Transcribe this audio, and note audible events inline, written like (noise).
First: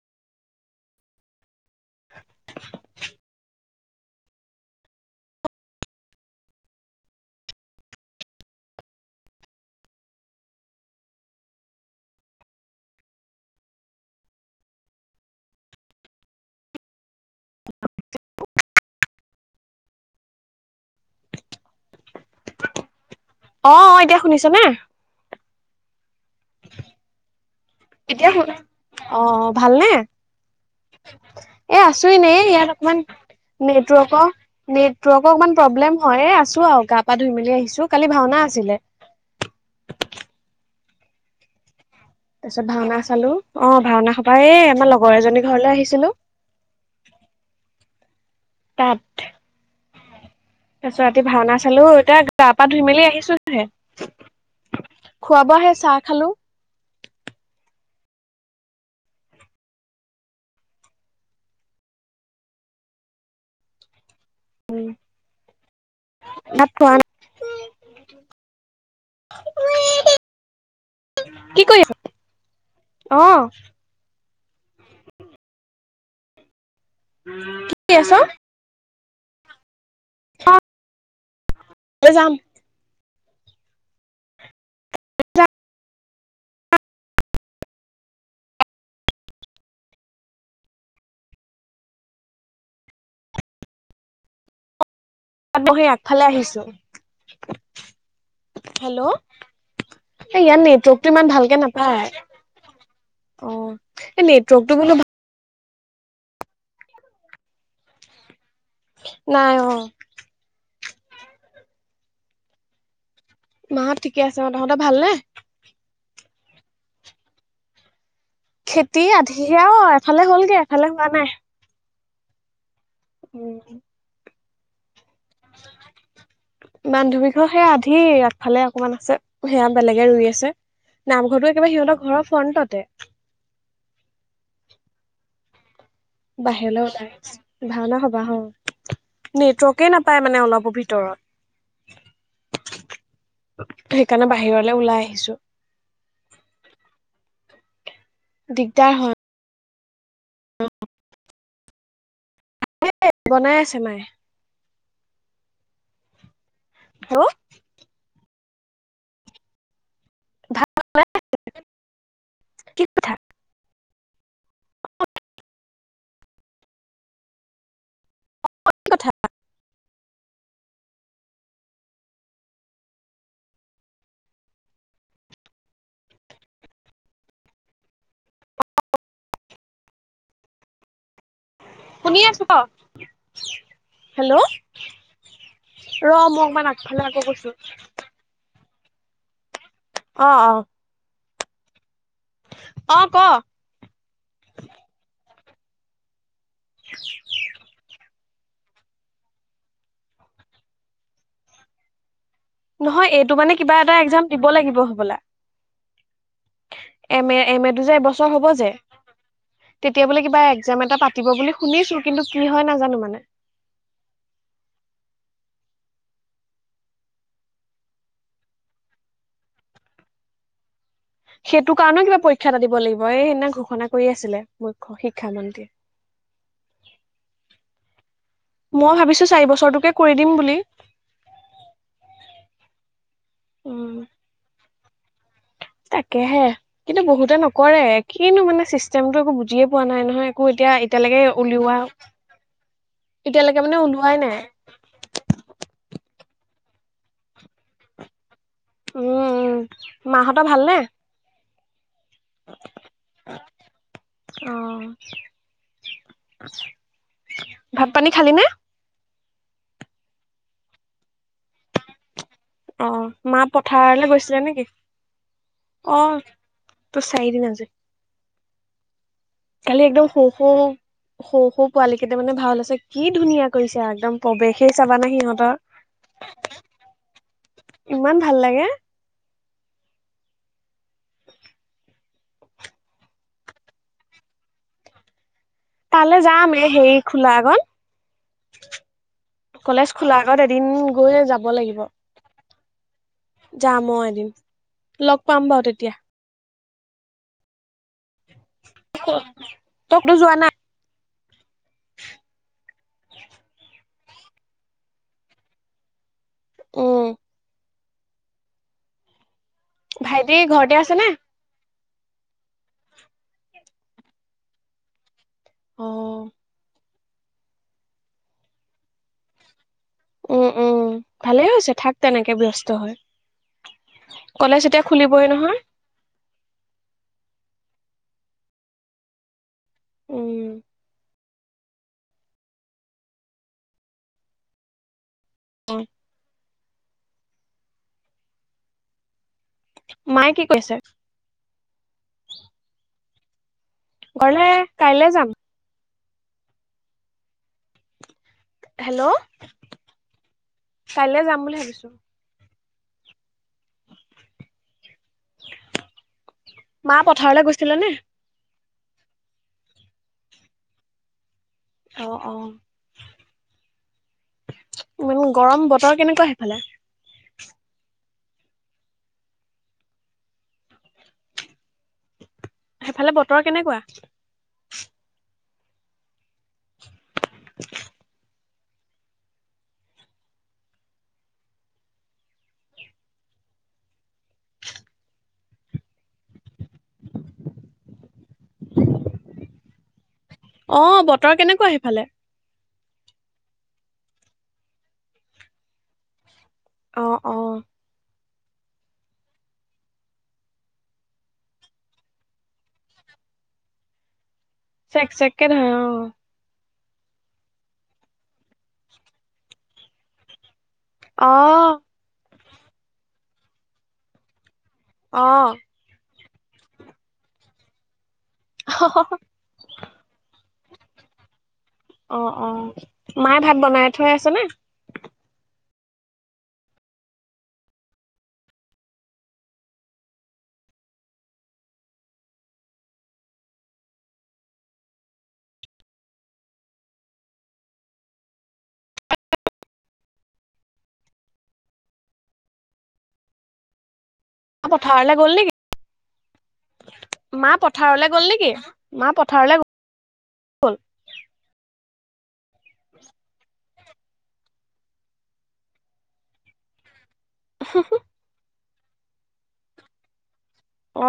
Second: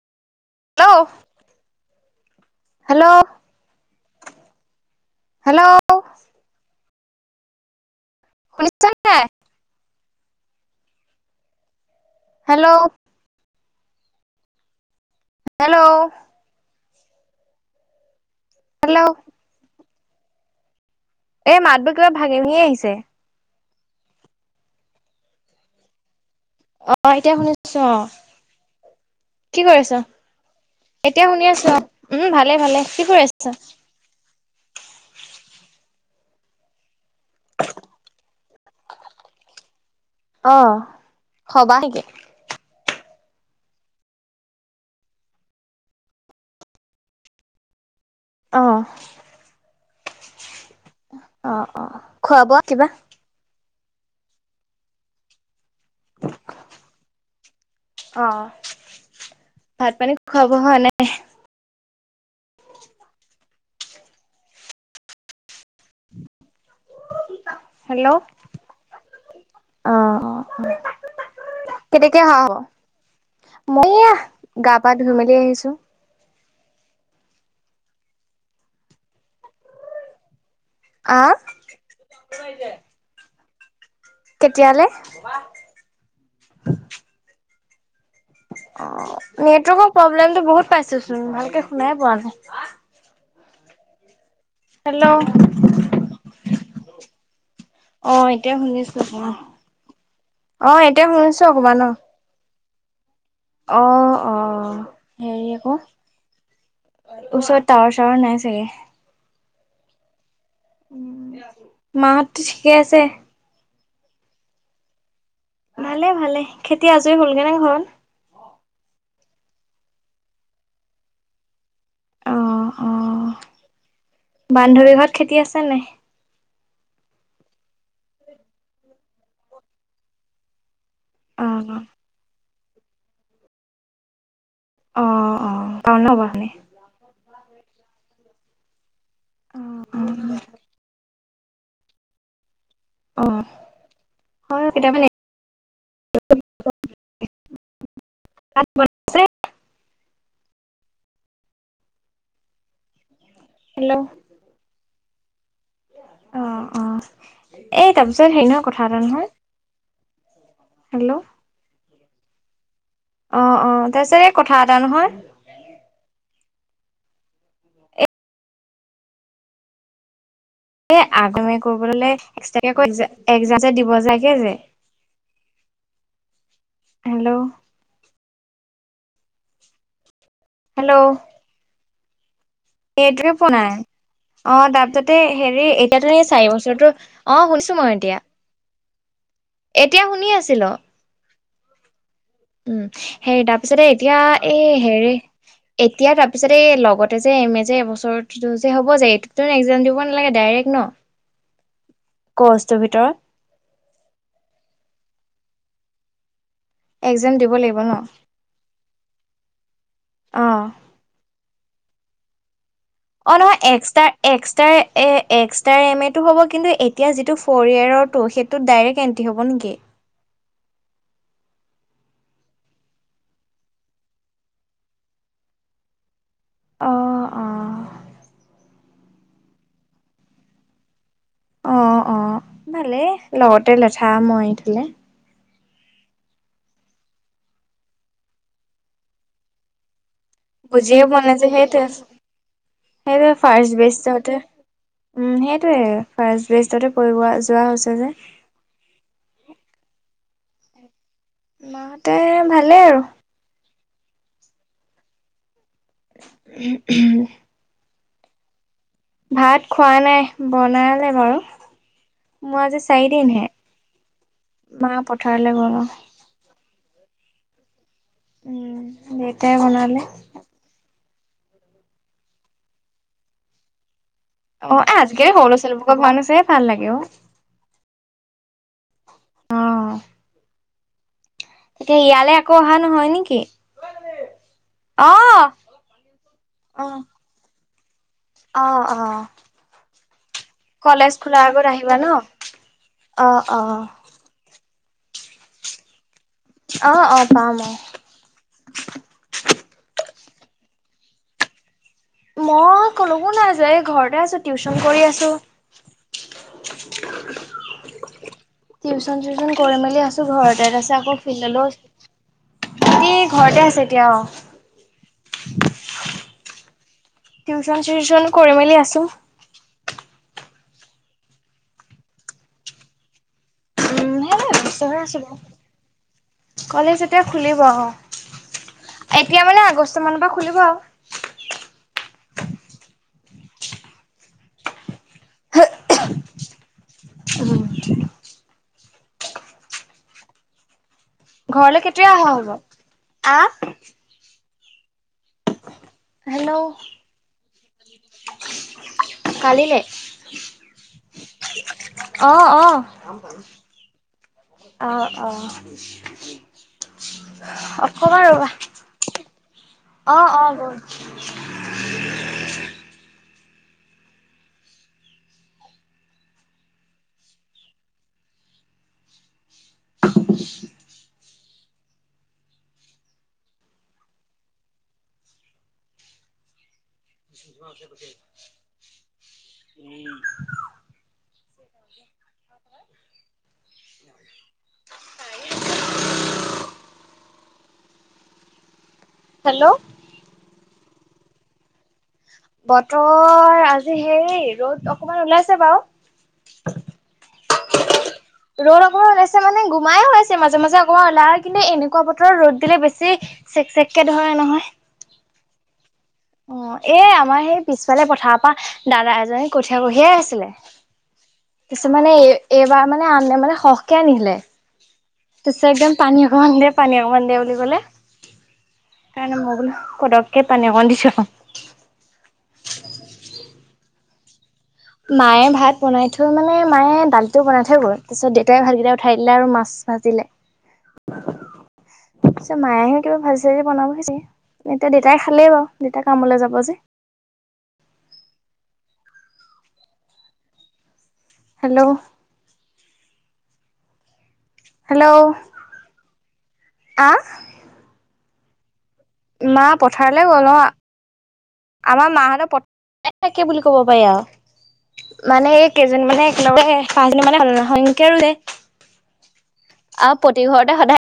Hello, hello, hello, শুনিছা নাই। Hello, hello, (unintelligible) hello, এ, মাত বোৰ কিবা ভাঙি ভাঙি আহিছে। অ, অ এতিয়া শুনিছ নে। অ, এতিয়া শুনিছো অ অ কি ভালনে কৰিছ। এতিয়া শুনি আছো উম ভালে ভালে কি কৰি আছ। নেটৱৰ্ক নেটৱৰ্ক অকমান প্ৰব্লেম হয়। আছো আৰু গা পা ধুই মেলি আহিছো কালি ভাওনা আছিলে। অ, হবা নেকি। তাৰ পিছত ভাওনা চালো অ, ভাওনা সবা এই আমাৰ লগৰ এজনী ঘৰলৈ আহিছিলো। অ, তাত তাৰ পিছত ৰাতি ভাওনা অ' চালো অ' এতিয়া খোৱা গা বোৱা পা ধুই কিবা? মেলি আহিছো। খোৱ বোৱা হে চাহ খালো। অ, ভাত পানী খোৱা বোৱা হোৱা নাই। (inaudible) হেল্ল' অ' (unintelligible) (unintelligible) কৰি আছ কেনেকে অহা হব অ মই আহ গা পা ধুই মেলি আহিছো। কি কৰি আছ। (unintelligible) আহ। যাম কেতিয়ালে। অ, নেটৱৰ্কৰ প্ৰব্লেমতটো বহুত পাইছো চোন ভালকে শুনাই পোৱা নাই। হেল্ল', ফালে আহিছো। অ, এতিয়া শুনিছো। হেল্ল' এ ইয়াত অ, এতিয়া নেটৱৰ্কটো ইমান শুনিছো ভালকে অকণমান অহ। নাপায় অ এই অ, নেটৱৰ্কটো বোলো হেৰি আকৌ ওচৰত টাৱাৰ চাৱৰ নাই চাগে। নাই অ। মা হত ঠিকে আছে। মাহঁত ঠিকে আছে অ তহতে ভালনে। ভালে ভালে খেতি আজৰি হ'লগে নে ঘৰত। খেতি আধিৰা অ এফালে হ'লগে এফালে হোৱা নাই। অ অ। উম। বান্ধৱীঘত খেতি আছে নে নাই। বান্ধৱী ঘৰত সেয়া আধি আগফালে অকমান আছে সেয়া বেলেগে ৰুই আছে। অ নামঘৰটো একেবাৰে সিহতৰ ঘৰৰ ফ্ৰন্টতে। অ অ। পাও ন বানে বাহিৰলৈ ওলাই ভাওনা হবা হ, অ নেটৱৰ্কে নাপায় মানে অলপো ভিতৰত। অ সেইকাৰণে হয় বাহিৰলে ওলাই কেতিয়াবা আহিছো। (unintelligible) দিগদাৰ হয়। এই বনাই আছে হেল্ল' মায়ে। অ' অ' হেল্ল' এই তাৰপিছত হেৰি নহয় কথা এটা নহয় ভাত হেল্ল'। কি পিঠা? অ' অ' তাৰপিছত এই কথা এটা নহয় অ কি কথা? এ আগমে কৰিবলৈ এক্সট্ৰা কে এক্সাম দিব যায় লাগে যে হেল্ল'। হেল্ল'। শুনি আছো ক। Eight zero four nine. Hello অ তাৰপাছতে হেৰি ৰ এতিয়াতো মই চাৰি অকমান বছৰটো আগফালে আকৌ অ গৈছো শুনিছো মই এতিয়া। এতিয়া অ শুনি অ আছিলো। উম, অ ক। হেৰি তাৰপিছতে এতিয়া এই হেৰি এতিয়া তাৰপিছতে এই লগতে যে এম এ যে এবছৰ যে হব যে এইটোত এক্সাম দিব নালাগে ডাইৰেক্ট ন। কৰ্চটোৰ নহয় ভিতৰত এইটো মানে কিবা এটা এক্সাম দিব লাগিব হবলা। এম এক্সাম এ দিব লাগিব এমটো যে ন এবছৰ হ'ব যে তেতিয়া বোলে কিবা অ একজাম এটা পাত দিব বুলি শুনিছো কিন্তু কি হয় নাজানো মানে। অ' নহয় এক্সট্ৰা এক্সট্ৰা এক্সট্ৰা এম এটো হ'ব কিন্তু এতিয়া যিটো ফ'ৰ ইয়েৰৰটো সেইটো তোত ডাইৰেক্ট এণ্ট্ৰি হ'ব নেকি? সেইটো কাৰণেও কিবা পৰীক্ষা এটা দিব লাগিব এই সেইদিনা ঘোষণা কৰি আছিলে মুখ্য শিক্ষামন্ত্ৰীয়ে। অ', অ'। মই ভাবিছোঁ চাৰি বছৰটোকে কৰি দিম বুলি। অ' অ' ভালেই লগতে উম লেঠা মৰি থ'লে। তাকেহে কিন্তু বহুতে নকৰে কিনো মানে চিষ্টেমটো একো বুজিয়ে পোৱা নাই নহয়। একো এতিয়া বুজিয়ে পোৱা এতিয়ালৈকে নাই যে উলিওৱা সেইটোৱে সেইটোৱে এতিয়ালৈকে মানে ফাৰ্ষ্ট ওলোৱাই নাই বেষ্টতে উম, সেইটোৱে ফাৰ্ষ্ট বেষ্টতে পৰিব যোৱা হৈছে যে। উম, মাহঁতৰ ভালনে? মাহতে ভালেই আৰু। অ'। উম হম্। ভাত পানী খালি নে? ভাত খোৱা নাই বনালে বাৰু। মোৰ আজি অ, মা চাৰিদিনহে পথাৰলৈ গৈছিলে নেকি? মা পথাৰলৈ গ'ল অ। তোৰ চাৰি দিন আজি উম কালি বনালে একদম সৰু সৰু, সৰু সৰু পোৱালি কেইটা মানে ভাও লৈছে কি ধুনীয়া কৰিছে একদম। প্ৰৱেশেই অ' এ চাবানা আজিকালি সও সিহঁতৰ লৰা ছোৱালী বোৰক ভাওনা চায়ে ভাল লাগে অ'। ইমান ভাল লাগে। অ' এতিয়া ইয়ালৈ আকৌ অহা নহয় নেকি? অ' তালে যাম এ হেৰি অ', খোলা আগত। অ' অ' কলেজ খোলাৰ আগত এদিন কলেজ গৈ খোলাৰ যাব আগত লাগিব। আহিবা ন? যাম অ' এদিন লগ পাম বাৰু তেতিয়া। অ' অ' পাম অ তই তো যোৱা নাই মই কলৈকো নাই যোৱা এই ঘৰতে আছো টিউচন কৰি আছো। উম (inaudible) টিউশ্যন চিউচন কৰি মেলি আছোঁ ভাইটি ঘৰতে। আছে তাপিছত নে আকৌ বাকী ঘৰতে আছে এতিয়া অ, অ', টিউশচন চিউচন কৰি মেলি আছোঁ। উম, উম, ভালেই হৈছে থাক তেনেকে ব্যস্ত হয়। উম, সেইয়াই কলেজ ব্যস্ত এতিয়া হৈ আছো খুলিবই বাৰু। নহয়। কলেজ এতিয়া খুলিব অ, এতিয়া মানে আগষ্ট মানৰ পৰা খুলিব উম আৰু। অ', উম, মাই কি কৰিছে? ঘৰলে কেতিয়া অহা হব? আহ, ঘৰলে কাইলে যাম। হেল্ল', হেল্ল' কালিলে কাইলে যাম বুলি ভাবিছো। অ, অ, অ, অ, মা পথাৰলৈ গৈছিলে নে অকমান ৰবা? অ, অ, গল। অ, অ, মানে গৰম বতৰ কেনেকুৱা সেইফালে? (unintelligible) সেইফালে বতৰ কেনেকুৱা? (unintelligible) (inaudible) হেল্ল', অ, বতৰ কেনেকুৱা সিফালে? বতৰ আজি হেৰি ৰ'দ অকমান ওলাইছে বাৰু। অ, অ, ৰ'দ অকণমান ওলাইছে মানে গোমাই হৈ আছে মাজে-মাজে অকমান ওলাই যদি এনেকুৱা বতৰত ৰ'দ দিলে বেছি চেক-চেককে ধৰে নহয়। চেক-চেককে ধৰে অ', অ, এ আমাৰ সেই পিছফালে পথাৰ পৰা দাদা এজনে কঠীয়া কঢ়িয়াই আছিলে। অ', তাৰপিছত মানে এই এইবাৰ মানে আনলে মানে সহকে আনিলে। অ পিছে একদম, পানী অকমান দে, পানী অকণমান দে বুলি ক'লে। অ (unintelligible) কাৰণে মই বোলো পতককে পানী অকণ দিছো আকৌ। অ, অ, মাই ভাত বনাই, থৈ আছে নে? মায়ে ভাত বনাই থৈ মানে মায়ে দালিটো বনাই থৈ গ'ল, তাৰপিছত দেউতাই ভাতকেইটা উঠাই দিলে আৰু মাছ ভাজিলে। তাৰ পিছত মায়ে কিবা ভাজি চাজি বনাবহি এতিয়া দেউতাই খালেই বাৰু দেউতা কামলে যাব যে। হেল্ল', মা পথাৰলৈ হেল্ল' গ'ল নেকি? আহ মা প পথাৰলে গ'ল নেকি? মা পথাৰলে গ'ল। পথাৰলে গ'ল অ, আমাৰ মাহঁতে পথাৰত থাকে বুলি কব পাৰি আৰু। মানে এই কেইজনী মানে একেলগতে পাছিলো মানে সাধ সংখ্যাৰো যে আৰু প্ৰতি ঘৰতে সদায় গ'ল অ